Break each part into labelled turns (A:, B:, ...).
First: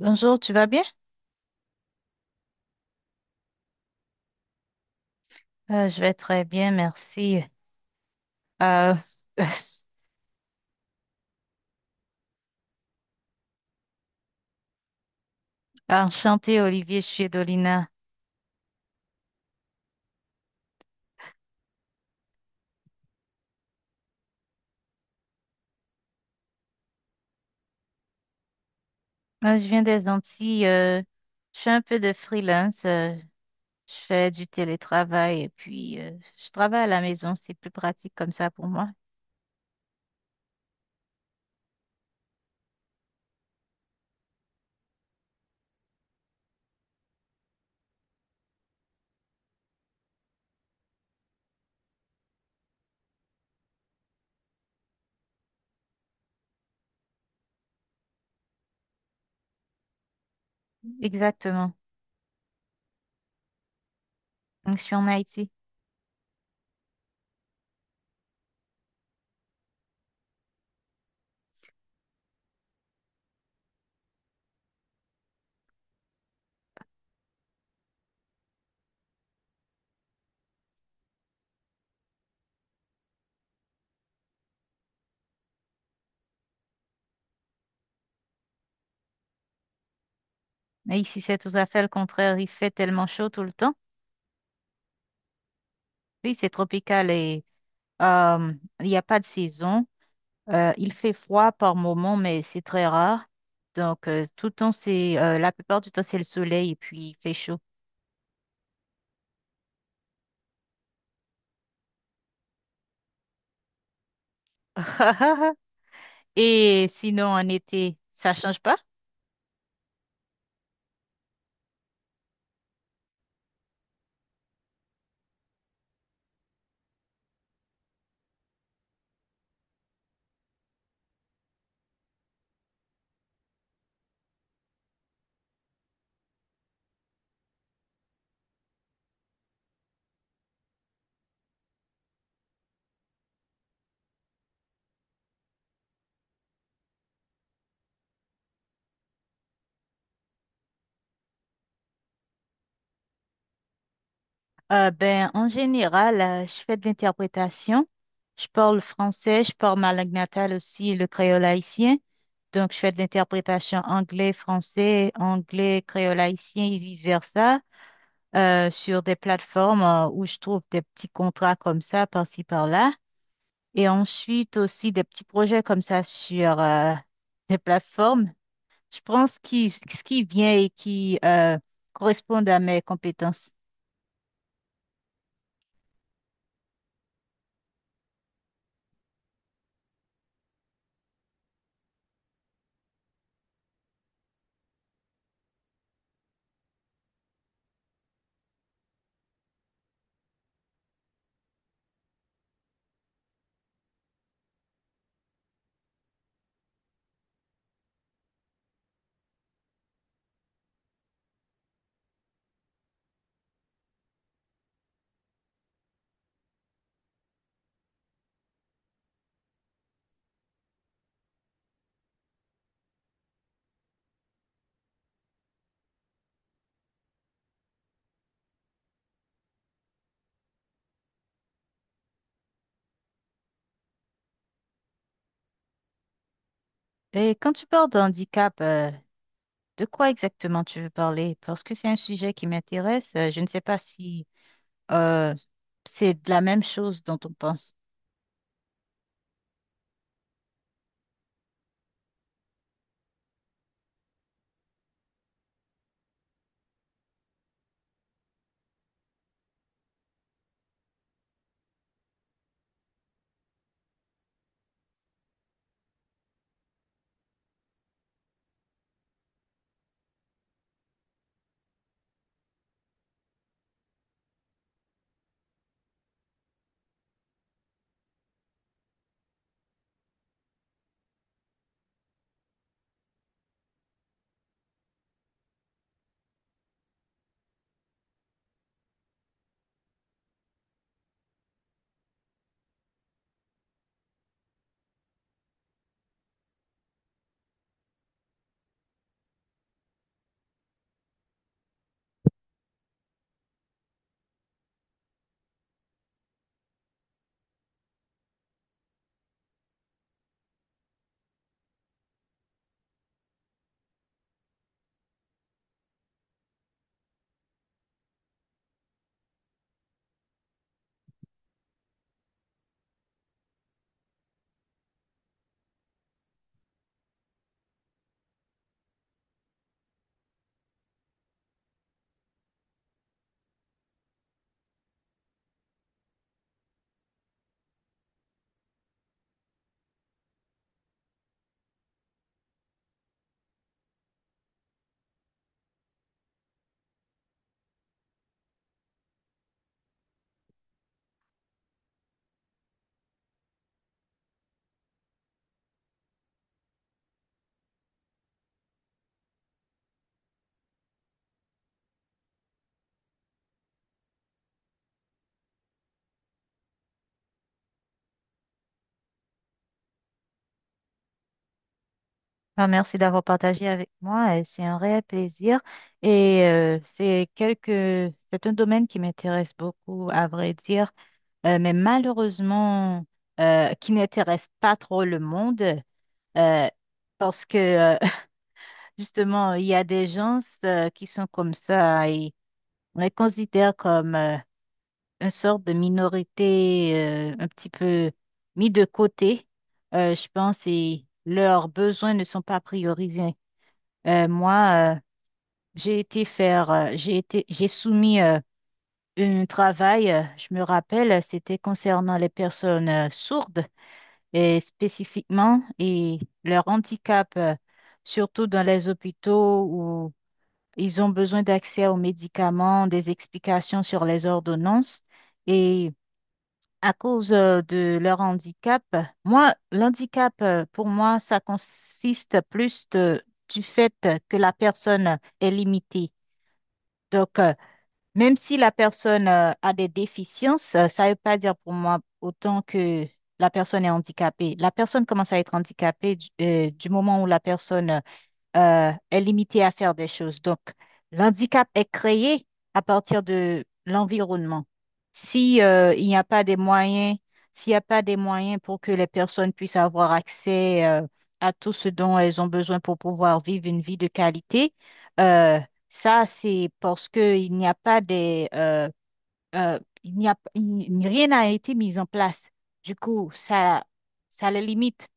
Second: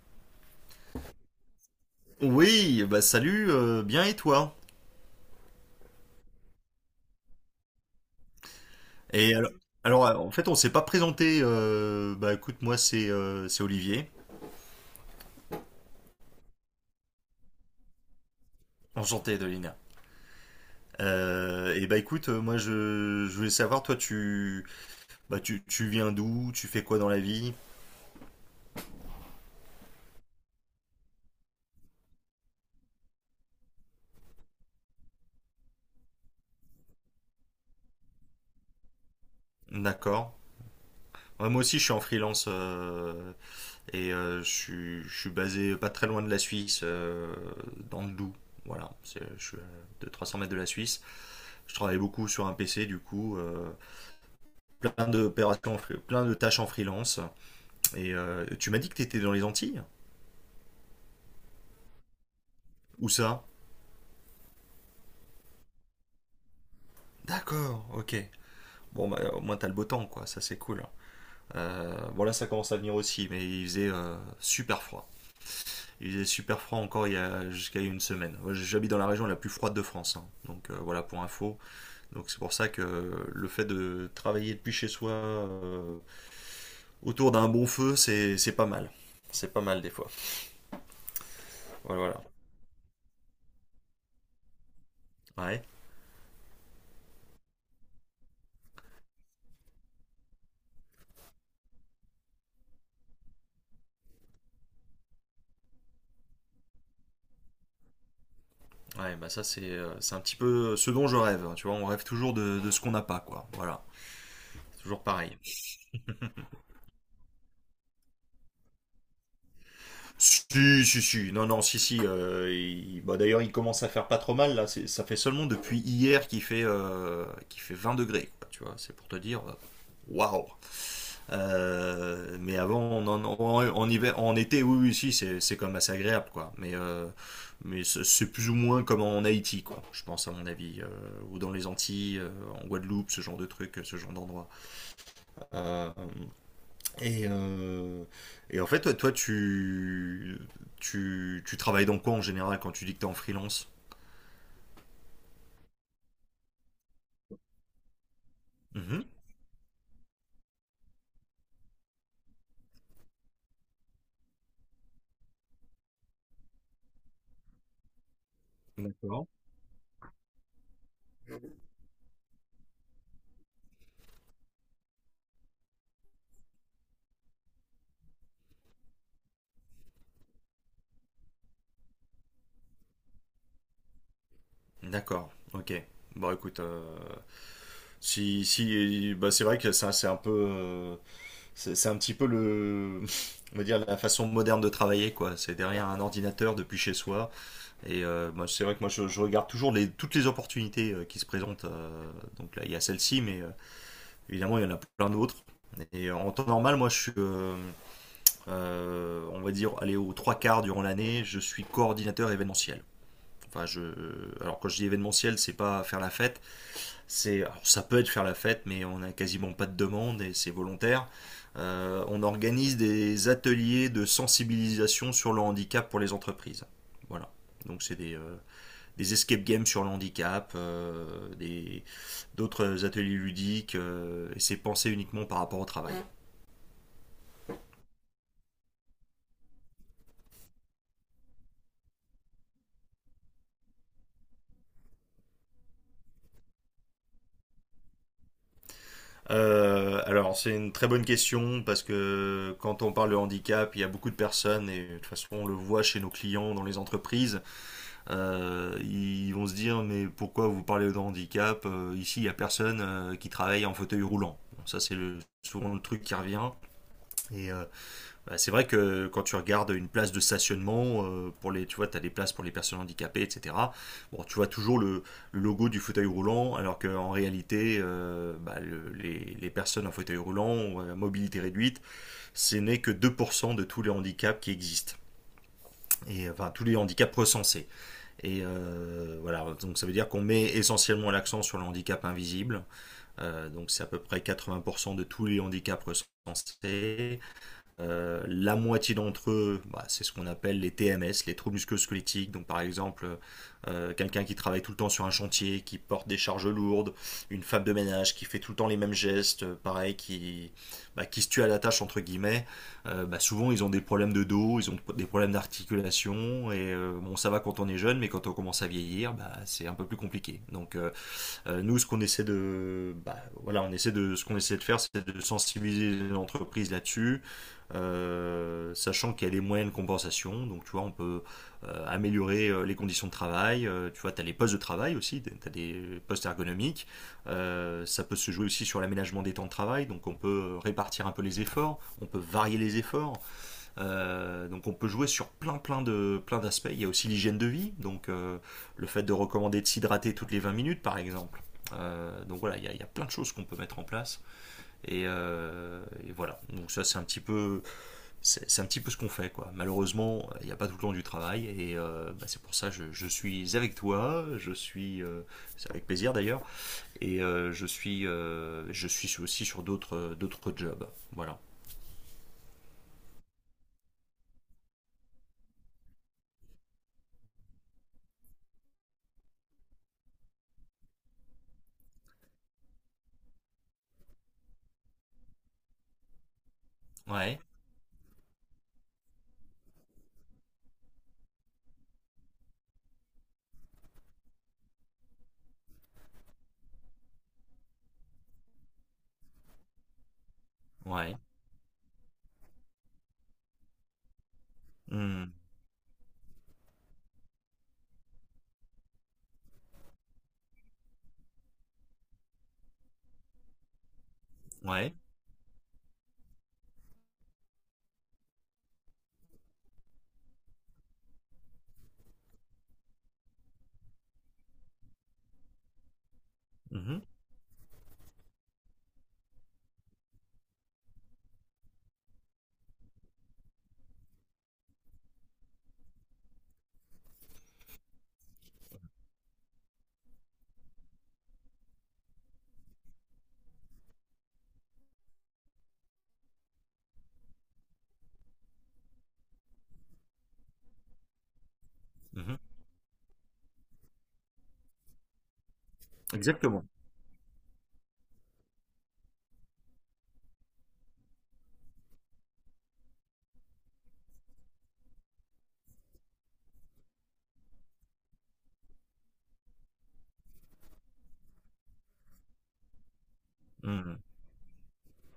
A: Bonjour, tu vas bien?
B: Oui, bah salut, bien et toi?
A: Je vais très bien, merci. Euh,
B: Et alors, alors, en fait, on s'est pas présenté. Bah écoute, moi c'est Olivier.
A: Enchantée, Olivier, je Chiedolina.
B: Enchanté, Dolina. Et bah écoute, moi je voulais savoir, toi tu bah tu viens d'où? Tu fais quoi dans la vie?
A: Je viens des Antilles. Je fais un peu de freelance. Je fais du télétravail et puis je travaille à la maison. C'est plus pratique comme ça pour moi.
B: D'accord. Ouais, moi aussi je suis en freelance, et je suis basé pas très loin de la Suisse, dans le Doubs. Voilà, je suis à 200-300 mètres de la Suisse. Je travaille beaucoup sur un PC du coup. Plein d'opérations, plein de tâches en freelance. Et tu m'as dit que tu étais dans les Antilles.
A: Exactement.
B: Où ça?
A: Donc, je suis en Haïti.
B: D'accord, ok. Bon, bah, au moins t'as le beau temps, quoi. Ça, c'est cool. Bon, là, ça commence à venir aussi, mais il faisait super froid. Il faisait super froid encore il y a jusqu'à une semaine. Moi, j'habite dans la région la plus froide de France, hein. Donc voilà pour info. Donc c'est pour ça que le fait de travailler depuis chez soi, autour d'un bon feu, c'est pas mal. C'est pas mal des fois.
A: Mais ici, c'est tout à fait le
B: Voilà.
A: contraire. Il fait tellement chaud tout le temps.
B: Voilà. Ouais.
A: Oui, c'est tropical et euh, il n'y a pas de saison. Il fait froid par moment, mais c'est très rare. Donc, tout le temps, c'est, la plupart du temps, c'est le soleil et puis il fait chaud.
B: Ouais, bah ça c'est un petit peu ce dont je rêve, hein, tu vois, on rêve toujours de ce qu'on n'a pas, quoi. Voilà. C'est toujours pareil.
A: Et sinon, en été, ça change pas?
B: Si, si, si, non, non, si, si, bah, d'ailleurs il commence à faire pas trop mal, là. Ça fait seulement depuis hier qu'il fait 20 degrés, quoi, tu vois, c'est pour te dire, waouh. Mais avant, en hiver, en été, oui, oui, si, c'est quand même assez agréable, quoi, mais, mais c'est plus ou moins comme en Haïti, quoi, je pense, à mon avis, ou dans les Antilles, en Guadeloupe, ce genre de truc, ce genre d'endroit. Euh, et, euh, et en fait, tu travailles dans quoi en général quand tu dis que tu es en freelance?
A: Ben, en général, je fais de l'interprétation. Je parle
B: Mhm.
A: français, je parle ma langue natale aussi, le créole haïtien. Donc, je fais de l'interprétation anglais-français, anglais-créole-haïtien et vice-versa, sur des
B: D'accord.
A: plateformes où je trouve des petits contrats comme ça, par-ci, par-là. Et ensuite aussi des petits projets comme ça sur des plateformes. Je prends ce qui vient et qui correspond à mes compétences.
B: D'accord, ok. Bon, écoute, si, si, bah, c'est vrai que ça, c'est un peu, c'est un petit peu on va dire la façon moderne de travailler, quoi. C'est derrière un ordinateur depuis chez soi. Et moi, c'est vrai que moi, je regarde toujours toutes les opportunités, qui se présentent. Donc là, il y a celle-ci, mais évidemment, il y en a plein d'autres. Et en temps normal, moi, je suis, on va dire, aller aux trois quarts durant l'année, je suis coordinateur événementiel. Enfin, alors quand je dis événementiel, c'est pas faire la fête, c'est, alors, ça peut être faire la fête, mais on n'a quasiment pas de demande et c'est volontaire. On organise des ateliers de sensibilisation sur le handicap pour les entreprises. Voilà. Donc c'est des escape games sur le handicap, d'autres ateliers ludiques, et c'est pensé uniquement par rapport au travail.
A: Et quand tu parles d'handicap, de quoi exactement tu veux parler? Parce que c'est un sujet qui m'intéresse. Je ne sais pas si euh, c'est de la même chose dont on pense.
B: Alors c'est une très bonne question parce que quand on parle de handicap, il y a beaucoup de personnes, et de toute façon on le voit chez nos clients dans les entreprises, ils vont se dire mais pourquoi vous parlez de handicap. Ici il n'y a personne, qui travaille en fauteuil roulant. Bon, ça c'est souvent le truc qui revient. Et bah, c'est vrai que quand tu regardes une place de stationnement, tu vois, tu as des places pour les personnes handicapées, etc. Bon, tu vois toujours le logo du fauteuil roulant, alors qu'en réalité, bah, les personnes en fauteuil roulant ou à mobilité réduite, ce n'est que 2% de tous les handicaps qui existent. Et enfin, tous les handicaps recensés. Et voilà, donc ça veut dire qu'on met essentiellement l'accent sur le handicap invisible. Donc c'est à peu près 80% de tous les handicaps recensés. La moitié d'entre eux, bah, c'est ce qu'on appelle les TMS, les troubles musculo-squelettiques. Donc par exemple, quelqu'un qui travaille tout le temps sur un chantier, qui porte des charges lourdes, une femme de ménage qui fait tout le temps les mêmes gestes, pareil, bah, qui se tue à la tâche entre guillemets. Bah, souvent ils ont des problèmes de dos, ils ont des problèmes d'articulation. Et bon, ça va quand on est jeune, mais quand on commence à vieillir, bah, c'est un peu plus compliqué. Donc nous, ce qu'on essaie de, bah, voilà, ce qu'on essaie de faire, c'est de sensibiliser l'entreprise là-dessus, sachant qu'il y a des moyens de compensation. Donc, tu vois, on peut améliorer les conditions de travail. Tu vois, tu as les postes de travail aussi, tu as des postes ergonomiques. Ça peut se jouer aussi sur l'aménagement des temps de travail. Donc, on peut répartir un peu les efforts, on peut varier les efforts. Donc on peut jouer sur plein d'aspects. Il y a aussi l'hygiène de vie, donc le fait de recommander de s'hydrater toutes les 20 minutes par exemple. Donc voilà, il y a plein de choses qu'on peut mettre en place. Et voilà, donc ça c'est un petit peu, c'est un petit peu ce qu'on fait, quoi. Malheureusement, il n'y a pas tout le temps du travail et bah, c'est pour ça je suis avec toi, je suis c'est avec plaisir d'ailleurs, et je suis aussi sur d'autres jobs. Voilà.
A: Ah, merci d'avoir partagé avec moi. Et c'est un réel plaisir. Et c'est c'est un domaine qui m'intéresse beaucoup, à vrai dire, mais malheureusement, qui n'intéresse pas trop le monde. euh,
B: Ouais,
A: Parce que, justement, il y a des gens qui sont comme ça et on les considère comme... une sorte de minorité, un petit peu mis de côté, je pense, et
B: ouais.
A: leurs besoins ne sont pas priorisés. Moi,
B: Hmm.
A: j'ai été faire, j'ai été, j'ai soumis un travail, je me rappelle, c'était concernant les personnes sourdes et
B: Ouais.
A: spécifiquement et leur handicap, surtout dans les hôpitaux où ils ont besoin d'accès aux médicaments, des explications sur les ordonnances. Et à
B: Mhm.
A: cause de leur handicap. Moi, l'handicap, pour moi, ça consiste du fait que la personne est limitée. Donc, même si la personne a des déficiences, ça ne veut pas dire pour moi autant que la personne est handicapée. La personne commence à être handicapée du moment où la personne est limité à faire des choses. Donc, l'handicap est
B: Mhm.
A: créé à partir de l'environnement. Si, il n'y a pas des
B: Exactement.
A: moyens, s'il n'y a pas des moyens pour que les personnes puissent avoir accès, à tout ce dont elles ont besoin pour pouvoir vivre une vie de qualité, euh, ça, c'est parce que il n'y a pas des, euh, il n'y a, rien n'a été mis en place. Du coup,
B: Mhm.
A: ça les limite.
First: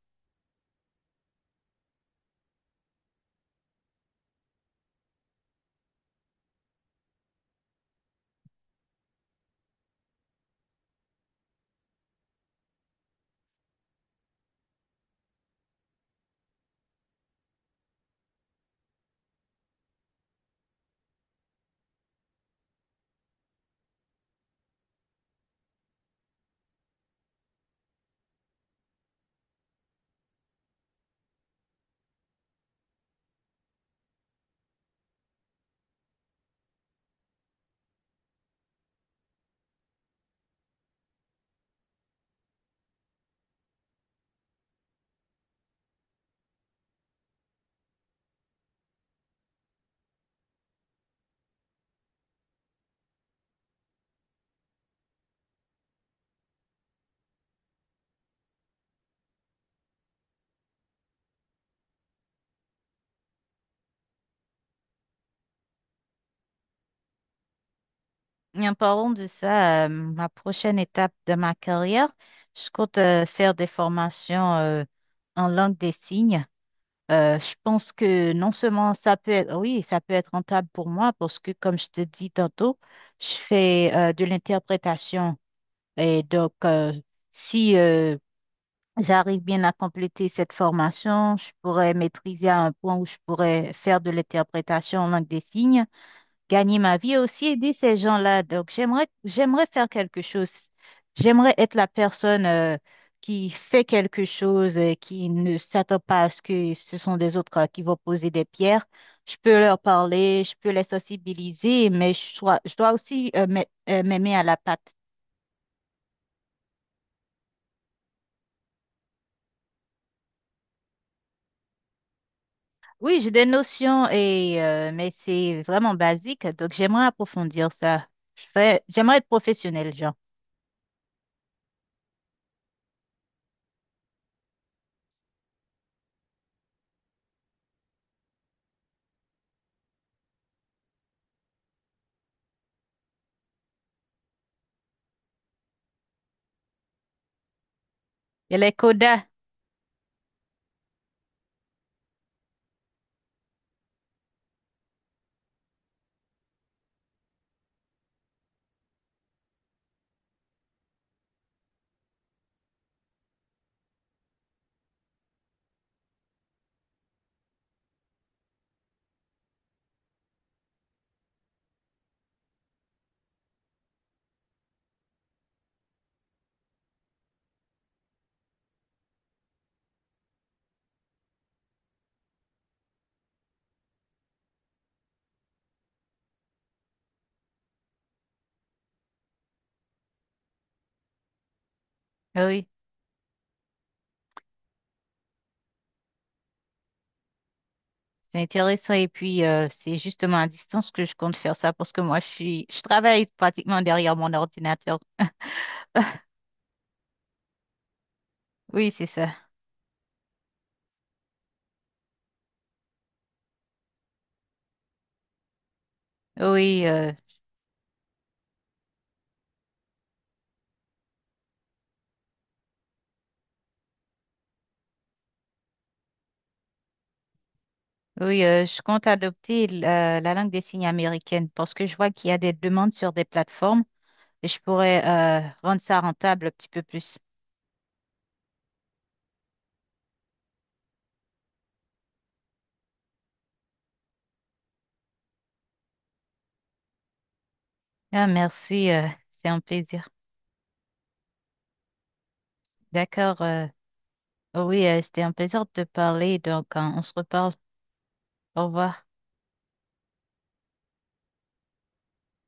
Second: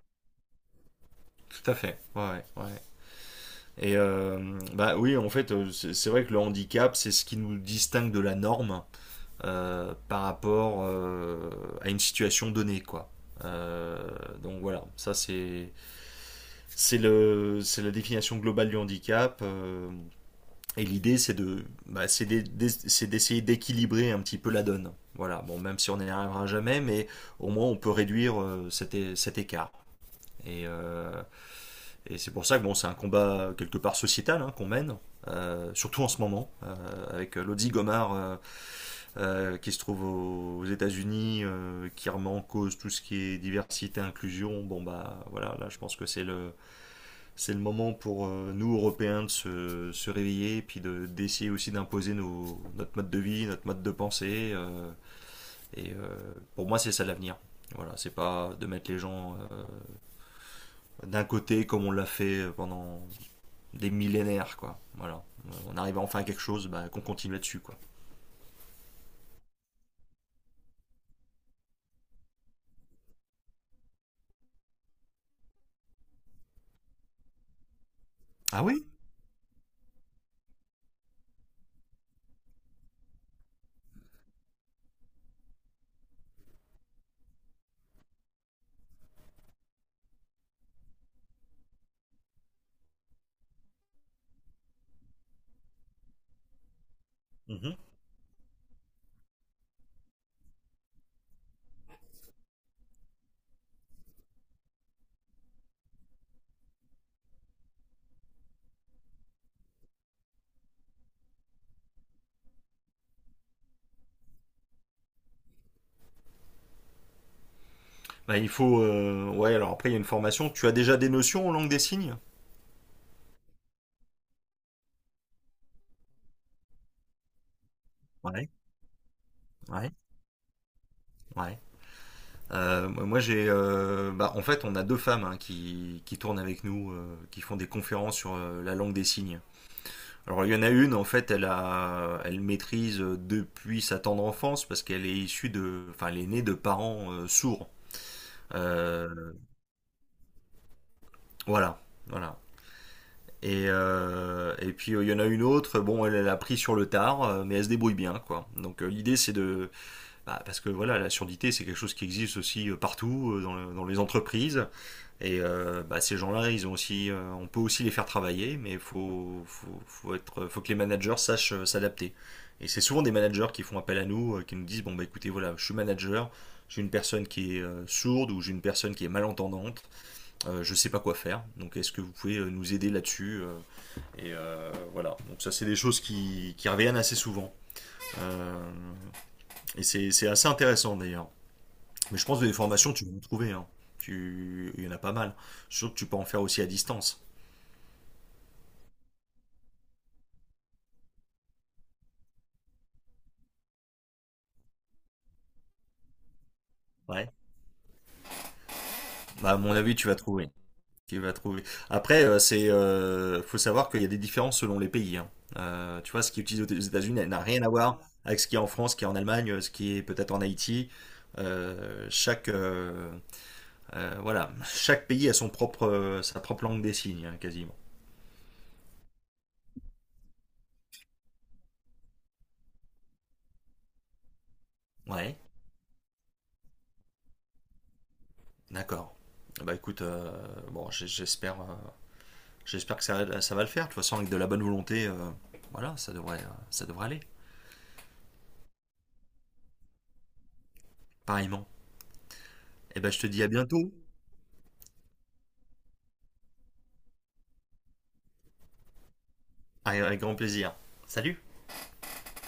B: Tout à fait. Ouais, ouais. Ouais. Et bah oui, en fait, c'est vrai que le handicap, c'est ce qui nous distingue de la norme, par rapport, à une situation donnée, quoi. Euh, donc voilà, ça c'est le c'est la définition globale du handicap. Et l'idée, c'est d'essayer d'équilibrer un petit peu la donne. Voilà. Bon, même si on n'y arrivera jamais, mais au moins on peut réduire, cet écart. Et, euh, Et c'est pour ça que bon, c'est un combat quelque part sociétal, hein, qu'on mène, surtout en ce moment, avec Lodi Gomard, qui se trouve aux États-Unis, qui remet en cause tout ce qui est diversité, inclusion. Bon bah voilà, là je pense que c'est le moment pour, nous Européens de se réveiller, et puis de d'essayer aussi d'imposer nos notre mode de vie, notre mode de pensée. Pour moi, c'est ça l'avenir. Voilà, c'est pas de mettre les gens d'un côté comme on l'a fait pendant des millénaires, quoi. Voilà. On arrive enfin à quelque chose, bah, qu'on continue là-dessus, quoi.
A: Et en parlant de ça, ma prochaine étape de ma carrière, je compte faire des formations en langue des signes. Je pense que non
B: Ah oui.
A: seulement ça peut être, oui, ça peut être rentable pour moi parce que, comme je te dis tantôt, je fais de l'interprétation. Et donc, si j'arrive bien à compléter cette formation, je pourrais maîtriser à un point où je pourrais faire de l'interprétation en langue des signes, gagner ma vie et aussi aider
B: Mhm.
A: ces gens-là. Donc, j'aimerais faire quelque chose. J'aimerais être la personne qui fait quelque chose, qui ne s'attend pas à ce que ce sont des autres qui vont poser des pierres. Je peux leur parler, je peux les sensibiliser, mais je dois aussi m'aimer à la patte.
B: Bah, il faut. Ouais, alors après, il y a une formation. Tu as déjà des notions en langue des signes?
A: Oui, j'ai des notions et mais c'est vraiment basique, donc j'aimerais approfondir ça.
B: Ouais.
A: J'aimerais être
B: Ouais,
A: professionnelle, genre.
B: ouais. Moi, j'ai. Bah, en fait, on a deux femmes, hein, qui tournent avec nous, qui font des conférences sur, la langue des signes. Alors, il y en a une, en fait, elle maîtrise depuis sa tendre enfance parce qu'elle est issue de, enfin, elle est née de parents, sourds.
A: Et les codas,
B: Euh, voilà, voilà. Et puis il y en a une autre, bon elle l'a pris sur le tard, mais elle se débrouille bien, quoi. Donc l'idée c'est de bah, parce que voilà, la surdité c'est quelque chose qui existe aussi partout, dans les entreprises. Et bah, ces gens-là, ils ont aussi, on peut aussi les faire travailler, mais faut que les managers sachent, s'adapter. Et c'est souvent des managers qui font appel à nous, qui nous disent, bon bah écoutez voilà, je suis manager, j'ai une personne qui est sourde, ou j'ai une personne qui est malentendante, je ne sais pas quoi faire, donc est-ce que vous pouvez nous aider là-dessus, voilà, donc ça c'est des choses qui reviennent assez souvent. Euh, et c'est assez intéressant d'ailleurs. Mais je pense
A: ah
B: que des
A: oui.
B: formations, tu vas en trouver, hein. Il y en a pas mal. Surtout que tu peux en faire aussi à distance.
A: C'est intéressant et puis c'est justement à distance que je compte faire ça parce que moi je travaille pratiquement derrière mon ordinateur.
B: Ouais.
A: Oui, c'est ça.
B: Bah, à mon avis, tu vas trouver. Tu vas trouver. Après, faut savoir qu'il y a des différences selon les pays, hein. Tu vois, ce qui est utilisé aux
A: Oui, euh,
B: États-Unis elle n'a rien à voir avec ce qui est en France, ce qui est en Allemagne, ce qui est peut-être en Haïti. Euh, chaque, euh, voilà, chaque pays a son propre, sa propre langue des signes, hein, quasiment.
A: oui, je compte adopter la langue des signes américaine parce que je vois qu'il y a des demandes sur des plateformes et je pourrais
B: Ouais,
A: rendre ça rentable un petit peu plus.
B: d'accord. Ah, bah écoute, bon, j'espère que ça va le faire. De toute façon, avec de la bonne volonté, voilà, ça devrait aller.
A: Ah, merci, c'est un plaisir.
B: Pareillement. Et ben, je te
A: D'accord.
B: dis à bientôt.
A: Oui, c'était un plaisir de te parler, donc on se reparle. Au revoir.
B: Avec grand plaisir. Salut!